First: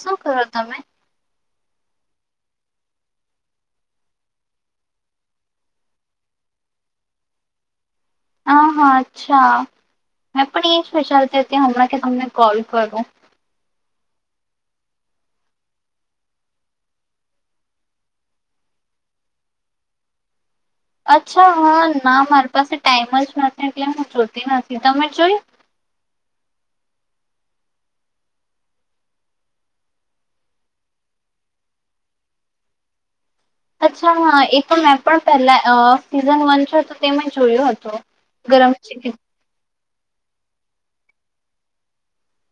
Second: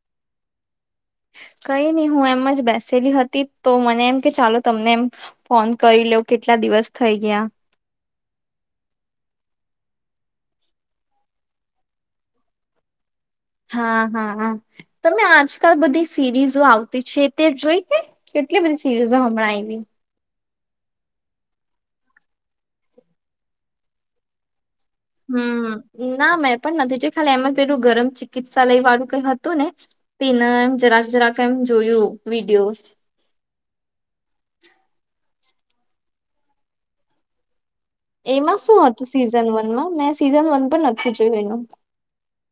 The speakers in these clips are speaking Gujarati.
શું કરો તમે [unintelligible] કઈ નહી હું એમ જ બેસેલી હતી તો મને એમ કે ચાલો તમને એમ ફોન કરી લ કેટલા દિવસ થઈ ગયા હા હા અચ્છા હ પણ એ શચાલતી હતીરા કે તમને કોલ કરું હા હાા તમે આજકાલ બધી સિરીઝો આવતી છે તે જોઈ કે કેટલી બધી સીરીઝો હમણાં આવી અચ્છા હા, ના મારી પાસે ટાઈમ જ નથી એટલે હું જોતી નથી. તમે જોઈ હમ ના મેં પણ નથી જો ખાલી એમે પેલું ગરમ ચિકિત્સાાલય વાળું કઈ હતું ને, તેને એમ જરાક જરાક એમ જોયું. વિડીયો અચ્છા હં એ તો મેં પણ પહેલા સીઝન વન છે, તો તે મેં જોયું હતું. એમાં ગરમ શું ચિકન હતું સીઝન વનમાં? મેં સીઝન વન પણ નથી જોયું એનું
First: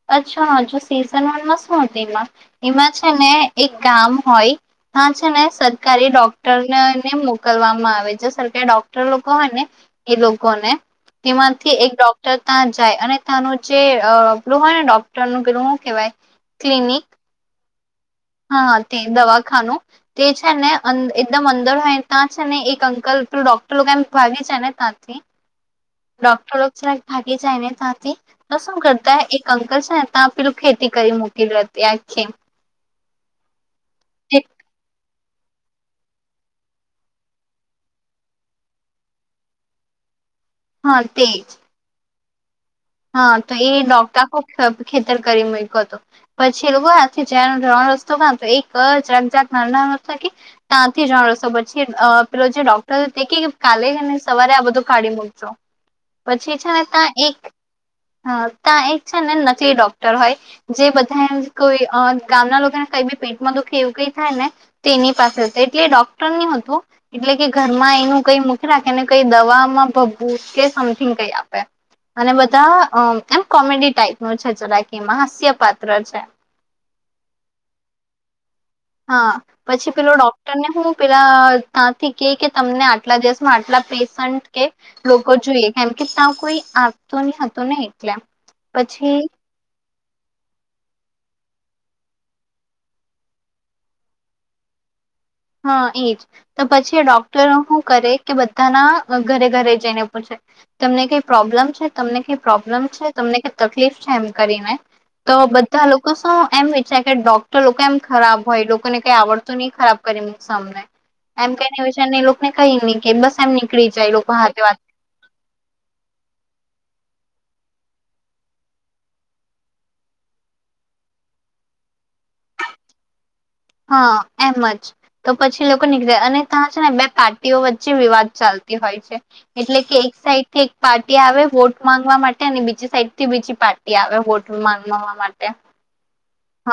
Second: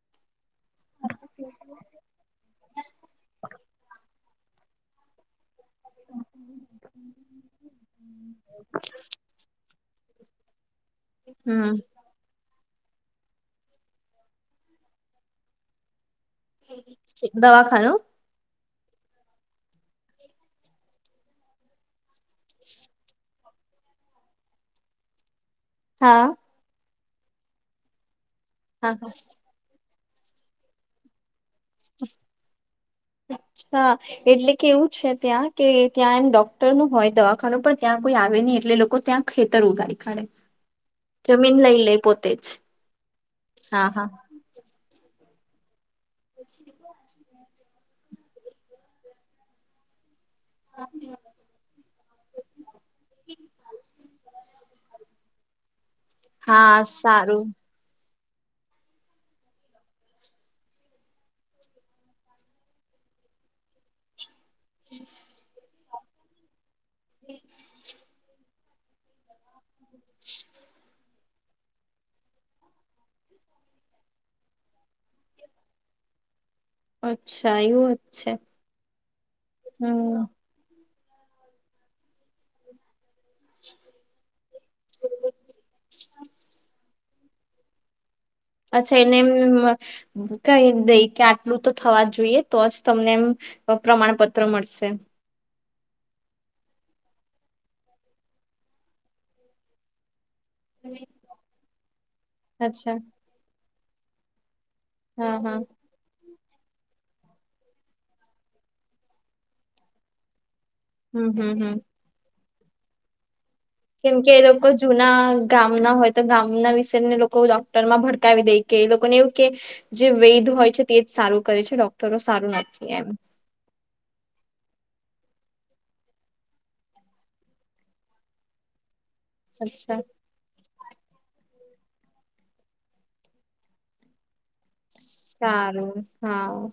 અચ્છા, જો સીઝન વનમાં શું હતું? એમાં એમાં છે ને એક ગામ હોય. હા છે ને! સરકારી ડોક્ટરને મોકલવામાં આવે છે. સરકારી ડોક્ટર લોકો હોને એ લોકોને હમ્મ તેમાંથી એક ડોક્ટર ત્યાં જાય. અને ત્યાંનું જે પેલું હો ને, ડોક્ટર નું પેલું હું કેવાય? [unintelligible] દવાખાનું હા, તે દવાખાનું તે છે ને એકદમ અંદર હોય, ત્યાં છે ને એક અંકલ ડોક્ટર લોકો ભાગી છે ને ત્યાંથી હા. ડોક્ટરો લોક ભાગી જાય ને તાથી તો શું? હા હા. કરતા એક અંકલ છે ને ત પેલું ખેતી કરી મૂકી લે હતી આથી. અચ્છા એટલે કેવું છે? ત્યાં કે ત્યાં એમ ડોક્ટર નું હોય દવાખાનું, પણ ત્યાં કોઈ આવે નહી એટલે લોકો ત્યાં ખેતર ઉગાડી કાઢે. હા તેજ જમીન લઈ લે પોતે જ. હા, તો એ હા હા ડોક્ટર ખેતર કરી મુકયો હતો. પછી એ લોકો હા [inaudible] ત્રણ રસ્તો ક તો એક જકજક ના કે ત્યાંથી ર્રણ રસ્તો બચી અ પેલો જે ડોક્ટર તે કે, કાલેને સવારે આ બધું કાઢી મૂકજો પછી છે હા ને ત્યા એક સારું હ ત્યાં એક છે ને, નકલી ડોક્ટર હોય, જે બધા કોઈ ગામના લોકોને પેટમાં દુઃખ એવું કઈ થાય ને તો, તેની પાસે એટલે એ ડોક્ટર ની હતું એટલે કે ઘરમાં એનું કઈ મુખી રાખે ને કઈ દવામાં ભ ભૂ કે સમથિંગ કઈ આપે અને બધા મ એમ કોમેડી ટાઈપ નું છે. જરાકી એમાં હાસ્ય પાત્ર છે. અચ્છા એવું જ છે. હા, પછી પેલો હમ ડોક્ટર ને હું પેલા ત્યાંથી કે, કે તમને આટલા દિવસમાં આટલા પેશન્ટ કે લોકો જોઈએ કેમ કે, ત્યાં કોઈ તો ની હતો ને એકલે અચ્છા એને એમ કઈ દઈ કે, આટલું તો થવા જોઈએ તો જ તમને એમ પ્રમાણપત્ર મળશે. હા, એજ તો પછી ડોક્ટરો શું કરે કે? બધાના ઘરે ઘરે જઈને પૂછે? તમને કઈ પ્રોબ્લમ છે? તમને કઈ પ્રોબ્લમ અચ્છા છે? તમને કઈ તકલીફ છે? એમ કરીને તો હા હા બધા લોકો શું? એમ વિચારે કે ડોક્ટર લોકો એમ ખરાબ હોય લોકોને કઈ આવડતું નહી. ખરાબ કરીેને હમ હમ એમ કે હમ વિ એ લોકોને કહી નહી કે બસ એમ, નીકળી જાય કેમ કે એ હાથે લોકો વાત જૂના ગામ ના હોય તો, ગામના વિશેને લોકો લોકો ડોક્ટર માં ભડકાવી દે કે એ લોકો ને એવું કે જે વેધ હોય છે, તે જ સારું કરે છે ડોક્ટરો સારે સારું નથી એમ. હા, એમ જ તો પછી લોકો નીકળ્યા અને ત્યાં છે ને બે પાર્ટીઓ વચ્ચે વિવાદ ચાલતો હોય છે. એટલે કે અચ્છા એક સાઈડથી એક પાર્ટી આવે, વોટ માંગવા માટે અને બીજી સાઈડ થી બીજી પાર્ટી આવે, વોટ માંગવા માટે. સારું હા,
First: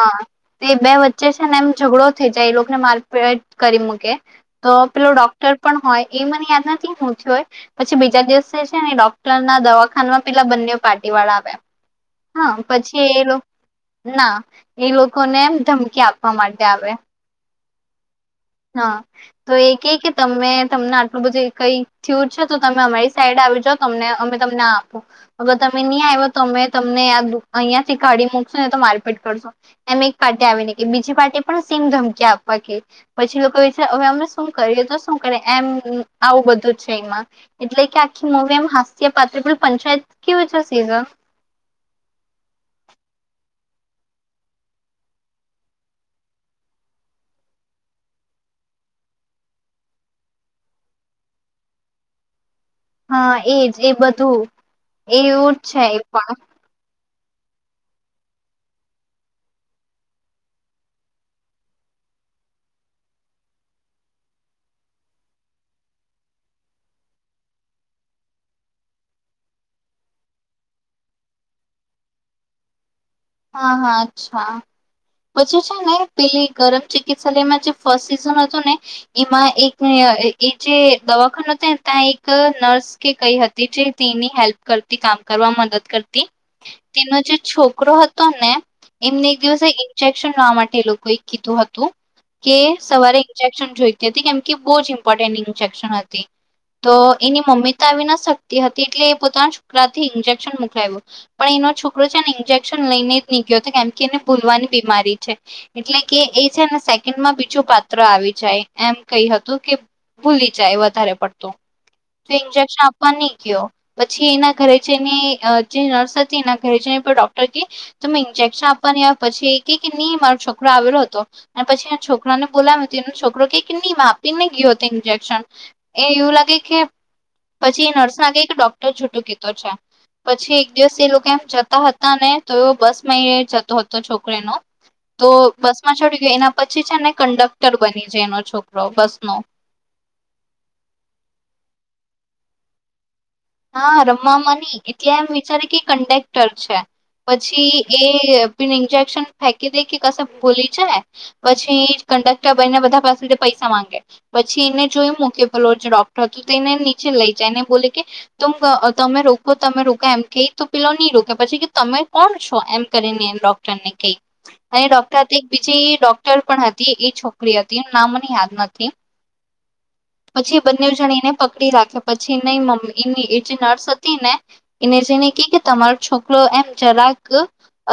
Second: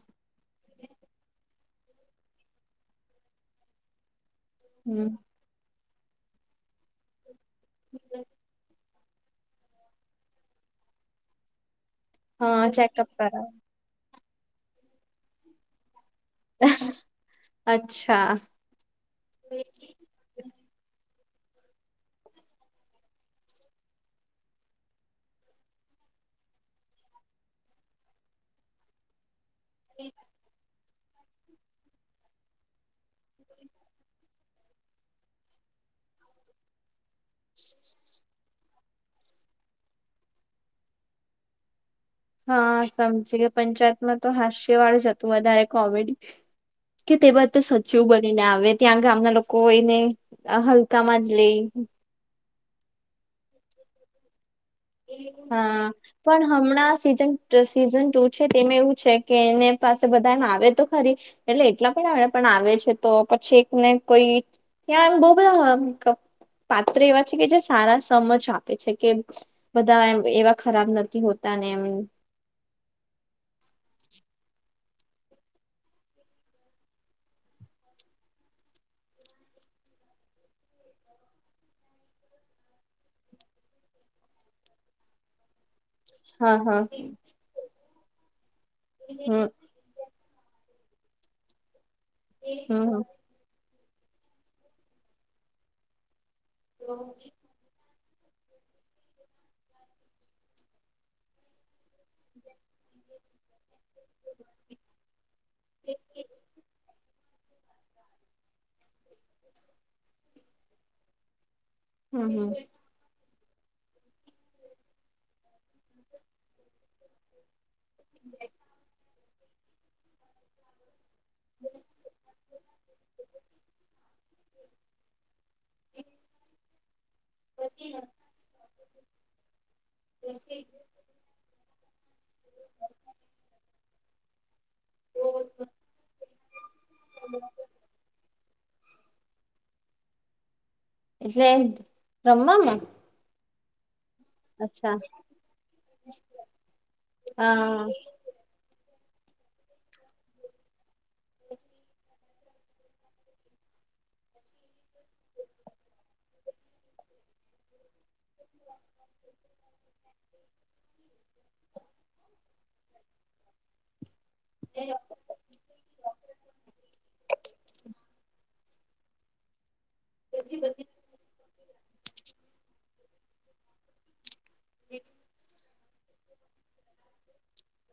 તે બે વચ્ચે છે ને, એમ ઝઘડો થઈ જાય એ લોકોને મારપેટ કરી મૂકે તો પેલો હમ ડોક્ટર પણ હોય એ મને યાદ નથી શુ થયું હોય, પછી બીજા દિવસે છે ને ડોક્ટર ના દવાખામાં પેલા બંને પાર્ટી વાળા આવ્યા. હા ચેકઅપ કર ના એ લોકોને એમ ધમકી આપવા માટે આવે અચ્છા હા તો એ કે કે તમે તમને બધી કઈ થયુર છે તો તમે અમારી સાઈડ આવી જાાવ તમને અમે તમને આપો હ તમે નહી તમે તમને આ અહિયાં થી કાઢી મુકશો ને તો મારપીટ કરશો એમ એક પ્ટી આવી ને કે બીજી પ્ટી પણ સેમ ધમકી આપવા કે પછી લોકો વિચાર હવે અમે શું કરીએ તો શું કરી એમ આવું બધું છે એમાં એટલે કે આખી મવી એમ હાસ્ય પાત્રલ પંચાયત કેવીું છે સિઝન હા સમજી કે પંચાયતમાં તો હાસ્યવાળું જ હતું વધારે કોમેડી કે તે બા તો સચિવ બનીને આવે ત્યાં ગામના લોકો હોયને હલકામાં જ લઈ હમ હા એજ એ બધું એવું જ છે હા એ પણ હમણાં સ સીઝન ટુ છે તેમાં એવું છે કે એને પાસે બધા એમ આવે તો ખરી એટલે એટલા પણ પણ આવે છે તો પછી એક ને કોઈ ત્યાં બહ બધા મેઅપ પાત્ર એવા છે કે જે સારા સમજ આપે છે કે બધા એમ એવા ખરાબ નથી હોતા ને એમ હા હા અચ્છા પછી છે ને પેલી ગરમ ચિકિત્સાાલયમાં જે ફર્સ્ટ સિઝન હતું ને એમાં એક હ એ જે દવાખનો હતાને ત્યાં એક નર્સ કે કઈ હતી જે તેની હેલ્પ કરતી કામ કરવા મદદ કર તી હા હા તેનો જે છોકરો હતો ને એમને એક હમ દિવસે શનવા માટે એ લોકોએ કીધું હતું કે હમ સવારે ઇન્જેક્શન જોઈ જેથી કેમ કે બહુ જ ઇમ્પોર્ટન્ટ ઇન્જેક્શન હતી તો એની મમ્મી તો આવીને સકતી હતી એટલે એ પોતાના છોકરાથી ઈન્જેક્શન મોકલાવયું પણ એનો છોકરો છે ને ઈન્જેક્શ શન લેને જ ની ગયો તો કેમ કે એને ભૂલવાની બીમારી છે એટલે કે એ છે ને સેકન્ડમાં બી છુ પાત્ર આવી જાય એમ કઈ હતું કે ભૂલી જાય વધારે પડતું તો હમ હમ ઇન્જેક્શન આપવા ની ગ્યો પછી એના ઘરે જઈને અ જે નર્સ હતી એના ઘરે જઈને પણ ડોક પછી તમે ઇન્જેક્શન આપવા ની આયવા પછી કે કે ની મારો છોકરો આવેલો હતો. અને પછી એના છોકરાને બોલાવીયો તેનો છોકરો કેય કે ની મા આપી ને ગયો હતો ઇન્જેક્શન એ એવું લાગે કે પછી નર્સ નાગે કે ડોક્ટર જુટું કેતો છે. પછી એક દિવસ એ લોકો એમ જતા હતા ને તો એ બસમાં એ જતો હતો. છોકરો એનો તો બસમાં ચડી ગયો એના પછી છેને કંડક્ટર બની જાય એનો છોક રો બસનો એટલે રમામાં હા રમ મામાની એટલે એમ વિચારે કે કન્ડેક્ટર છે પછી હા એ પેલુ ઈનજે શન ફેકી દે કે કશે ભૂલી જાય પછી કંડક ટર બનયા બધા પાસેથી પૈસા માંગે પછી એને જો એમ મૂકે પેલો જે ડોક્ટર હતું તો એને નીચે લઈ જા તેને બોલે કે તુમ અ તમે રોકો તમે રોકો એમથી તો પેલો ની રોકે પછી કે તમે કોણ છો એમ કરીને એમ ડોક્ટરને કેય અને ડોક્ટર હતી એક બીજી ડોક્ટર પણ હતી એ છોકરી હતી એનું નામ મને યાદ ન થી પછી એ બંનેવ જણ એને પકડી રાખે પછી ને મમ્મીની એ જે નર્સ હતી ને એને જેઈને કે કે તમારો છોકરો એમ જરાક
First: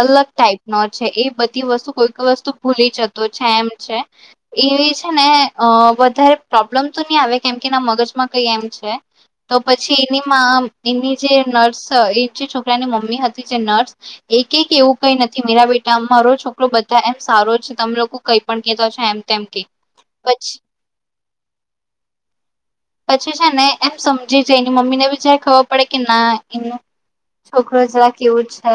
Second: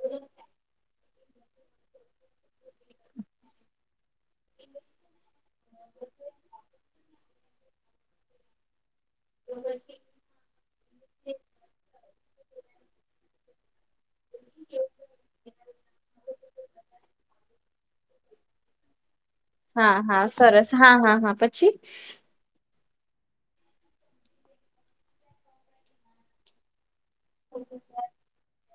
અલગ ટાઈપનો છે એ બધી વસ્તુ કોઈ કોઈ વસ્તુ ભૂલી જતો છે એમ છે. એવી છેને અ વધારે પ્રોબ્લેમ તો ની આવે કેમ કે એના મગજમાં કઈ એમ છે. તો પછી એની મા એની જે નર્સ એ જે છોકરાની મમ્મી હતી જે નર્સ એ કેહ કે એવું કઈ નથી મેરા બેટા અમારો છોકરો બધા એમ સારો છે તમે લોકો કઈ પણ કેતા છો. એમ તેમ કે હા હા પછી સરસ હા હા હા પછી. પછી છે ને એમ સમજી જયની મમ્મી ને બી જયારે ખબર પડે કે ના એનું છોકરો જરા એવો છે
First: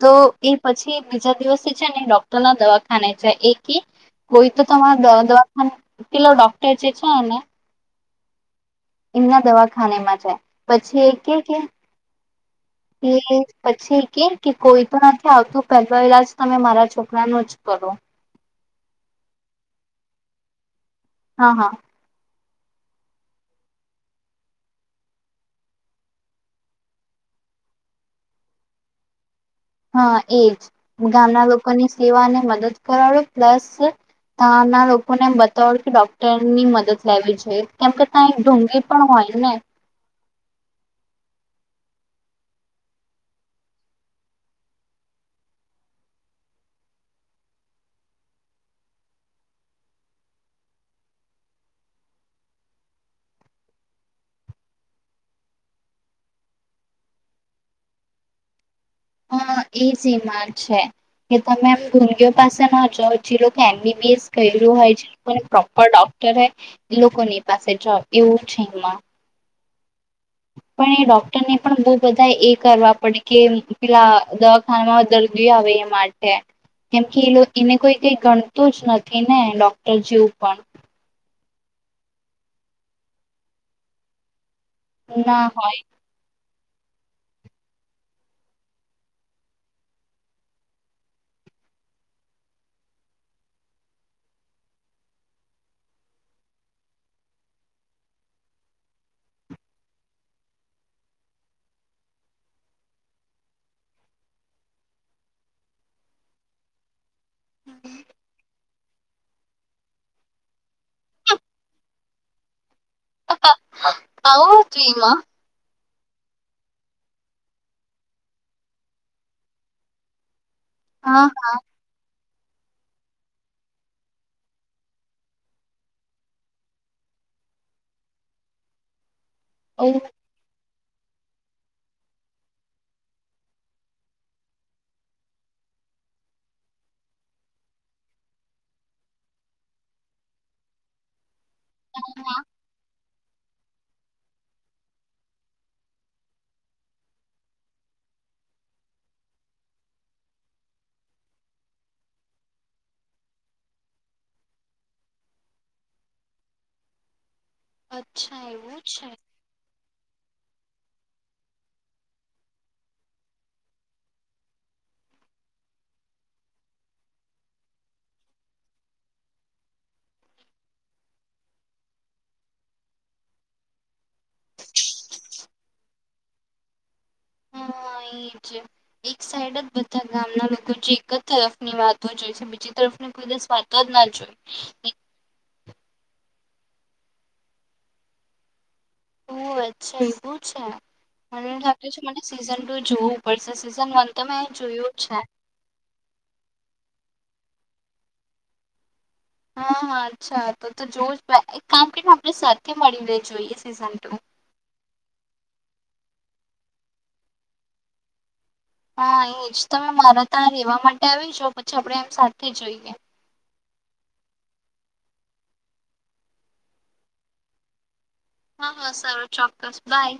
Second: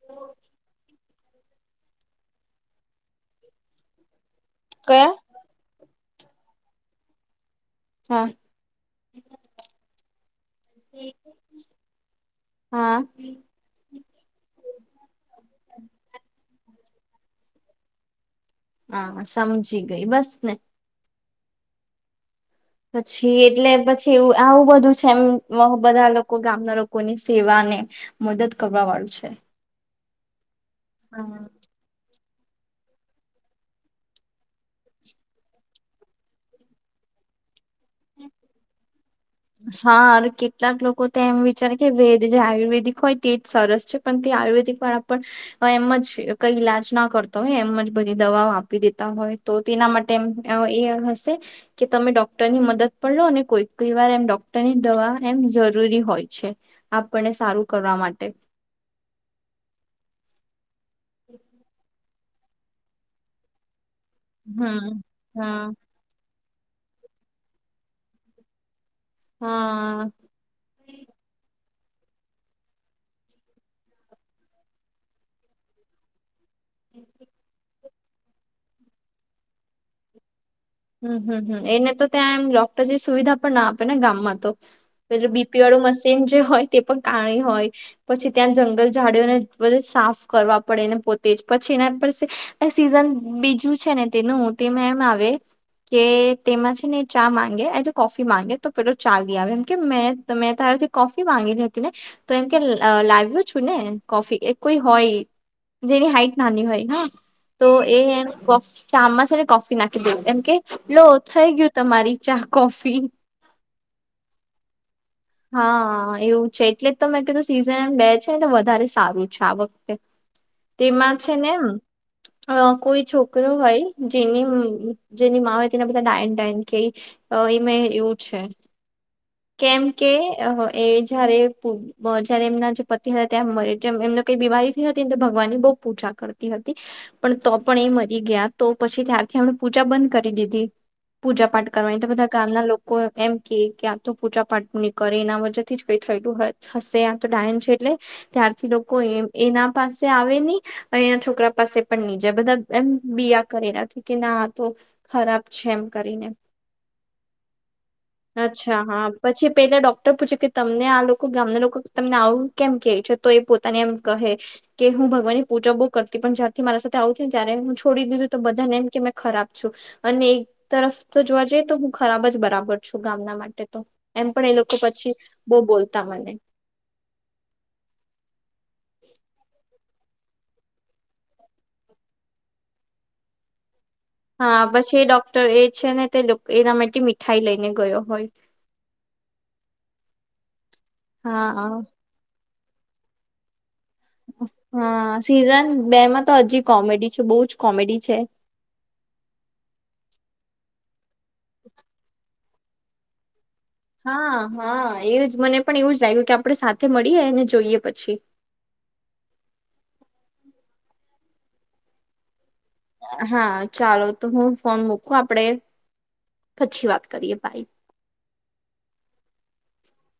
તો એ પછી બીજા દિવસે છે ને ડોક્ટરના દવાખાને જાય એ કે કોઈ તો કયા તમારા દ દવાખાને પેલો ડોક્ટર જે છેે ને હા. એમના દવાખાનેમાં જાય પછી એ કેય કે હા એ પછી કેય કે કોઈ તો નથી આવતું પેલા જ તમે મારા છોકરાનુ જ કરુ. હા સમજી ગઈ બસને. હા હા. પછી એટલે પછી એવુ આવું બધું છે એમ મ બધા લોકો ગામના લોકોની સેવા ને મદદ કરવા વાળું છે. હા એજ ગામના લોકોની સેવાને મદદ કરવાવાડો પ્લસ ત્યાના લોકોને એમ બતાવાડુ કે ડોક્ટરની મદદ લેવી જોઈએ કેમ કે ત્યા એક ઢોંગી હા અને કેટલાક લોકો તો એમ વિ જાણે કે વેદ જે આયુર્વેદિક હોય તે જ સરસ છે પણ તે આયુર્વેદિક વાળા પણ એમજ કઈ ઈલાજ ના કરતો હોય એમ જ બધી દવાઓ આપી દેતા હોય તો તેના માટે એમ એ હશે. કે તમે ડોક્ટરની મદદ પણ લો અને કોઈ કોઈ વાર એમ ડોક્ટરની દવા એમ જરૂરી હોય છે. આપને સારું કરવા માટે. હહ એ સેમ માર છે કે તમે આમ [inaudible] પાસે ના જાવ જે લોકો એમ બી બી એસ કર્યું હમ હોય જે પણ હા પ્રોપર ડોક્ટર હે ઈ લોકોની પાસે જાઓ એવું છે એમાં હા. પણ એ ડોક્ટરને પણ બહુ બધા એ કરવા પડે કે પેલા દવાખાનામાં દર્દીઓ આવે એ માટે. કેમ કે એ લો એને કોઈ કઈ ગણતું જ નથી ને ડોક્ટર જેવું પણ. હમ્મ હમ્મ હમ્મ એને તો ત્યાં એમ ડૉક્ટર જેવી સુવિધા પણ ના આપે ને ગામમાં તો. પેલું ના બીપી હોય. વાળું મશીન જે હોય તે પણ કાણી હોય પછી ત્યાં જંગલ ઝાડીઓને બધું સાફ કરવા પડેને પોતે જ પછી એના પર સે આ સીઝન બીજું છે ને તેનું તેમાં એમ આવે કે તેમાં છે ને ચા માંગે એટલે કોફી માંગે તો પેલો ચા લી આવે એમ કે મેત મેતા તારાથી કોફી માંગેલી હતી ને તો એમ કે અ લાવ્યો છું ને કોફી એ કોઈ હોય જેની હાઈટ નાની હોય હા. તો એ એમ કોફી ચા માં છે ને કોફી નાખી દઉં એમ કે લો થઈ ગયું તમારી ચા, કોફી. આવો ટ્રીમાં હા એવું છે એટલે જ તો મેં કીધું સિઝન એમ બે છે તો વધારે સારું છે આ વખતે. તેમાં હા. છે ને અ કોઈ છોકરો હોય જેની જેની માં હોય તેના બધા ડાયન ડાયન કેય અ એમાં એવું છે. કેમ ઓ. કે એ જયારે જયારે એમના જે પતિ હતા એમ મરી જેમ એમને કઈ બીમારી થઈ હતી ને તો ભગ ભગવાનની બહુ પૂજા કરતી હતી. પણ તો પણ એ મરી ગયા તો પછી ત્યારથી આપણે પૂજા બંધ કરી દીધી. પૂજા પાઠ કરવાની તો બધા ગામના લોકો એમ કે કે આ તો પૂજા પાઠ ની કરે એના વજેથી જ કઈ થયેલું હહ થશે આ તો ડાયન છે એટલે ત્યારથી લોકો એમ એના પાસે આવે ની અને એના છોકરા પાસે પણ ની જાય બધા એમ બીયા કરેલા કે કે ના આતો ખરાબ છે એમ કરીને અચ્છા એવું હા છે પછી તે ડોક્ટર પૂછે કે તમને આ લોકો ગામના લોકો તમને આવું કેમ કે છે તો એ પોતાને એમ કહે કે હું ભગવાનની પૂજા બહુ કરતી પણ જયારથી મારા સાથે આવું થયું ને ત્યારે હું છોડી દીધું તો બધાને એમ કે મેં ખરાબ છું. અને એક તરફ તો જોવા જઈએ તો હું ખરાબ જ બરાબર છું. ગામના માટે તો એમ પણ એ લોકો પછી બહુ બોલતા હોય ને હા એજ એક સાઈડ જ બધા ગામના લોકો જે એક જ તરફની વાતો જોઈ બીજી તરફને કોઈ [inaudible] જોઈ. હા પછી ડોક્ટર એ છે ને તે એના માટે મીઠાઈ લઈને ગયો હોય ઓહ! અચ્છા એવું છે મને હા લાગે છે મને સીઝન ટુ જોવું પડશે સીઝ હા સીઝન બે માં તો હજી કોમેડી છે બહુ જ કોમેડી છે હા હા અચ્છા તો તો જોવુ જ એક કામ કરીને આપણે સાથે મળીને જોઈએ સીઝન ટુ. હા હા એજ મને પણ એવું જ લાગ્યું કે આપણે સાથે મળીએ અને જોઈએ પછી હા એજ તમે મારા ત્યાં રેવા માટે આવી જાઓ પછી આપણેે એમ સાથે જોઈએ હા ચાલો તો હું ફોન મુકું આપડે પછી વાત કરીએ બાઈ હા હા સારું ચોક્કસ બાય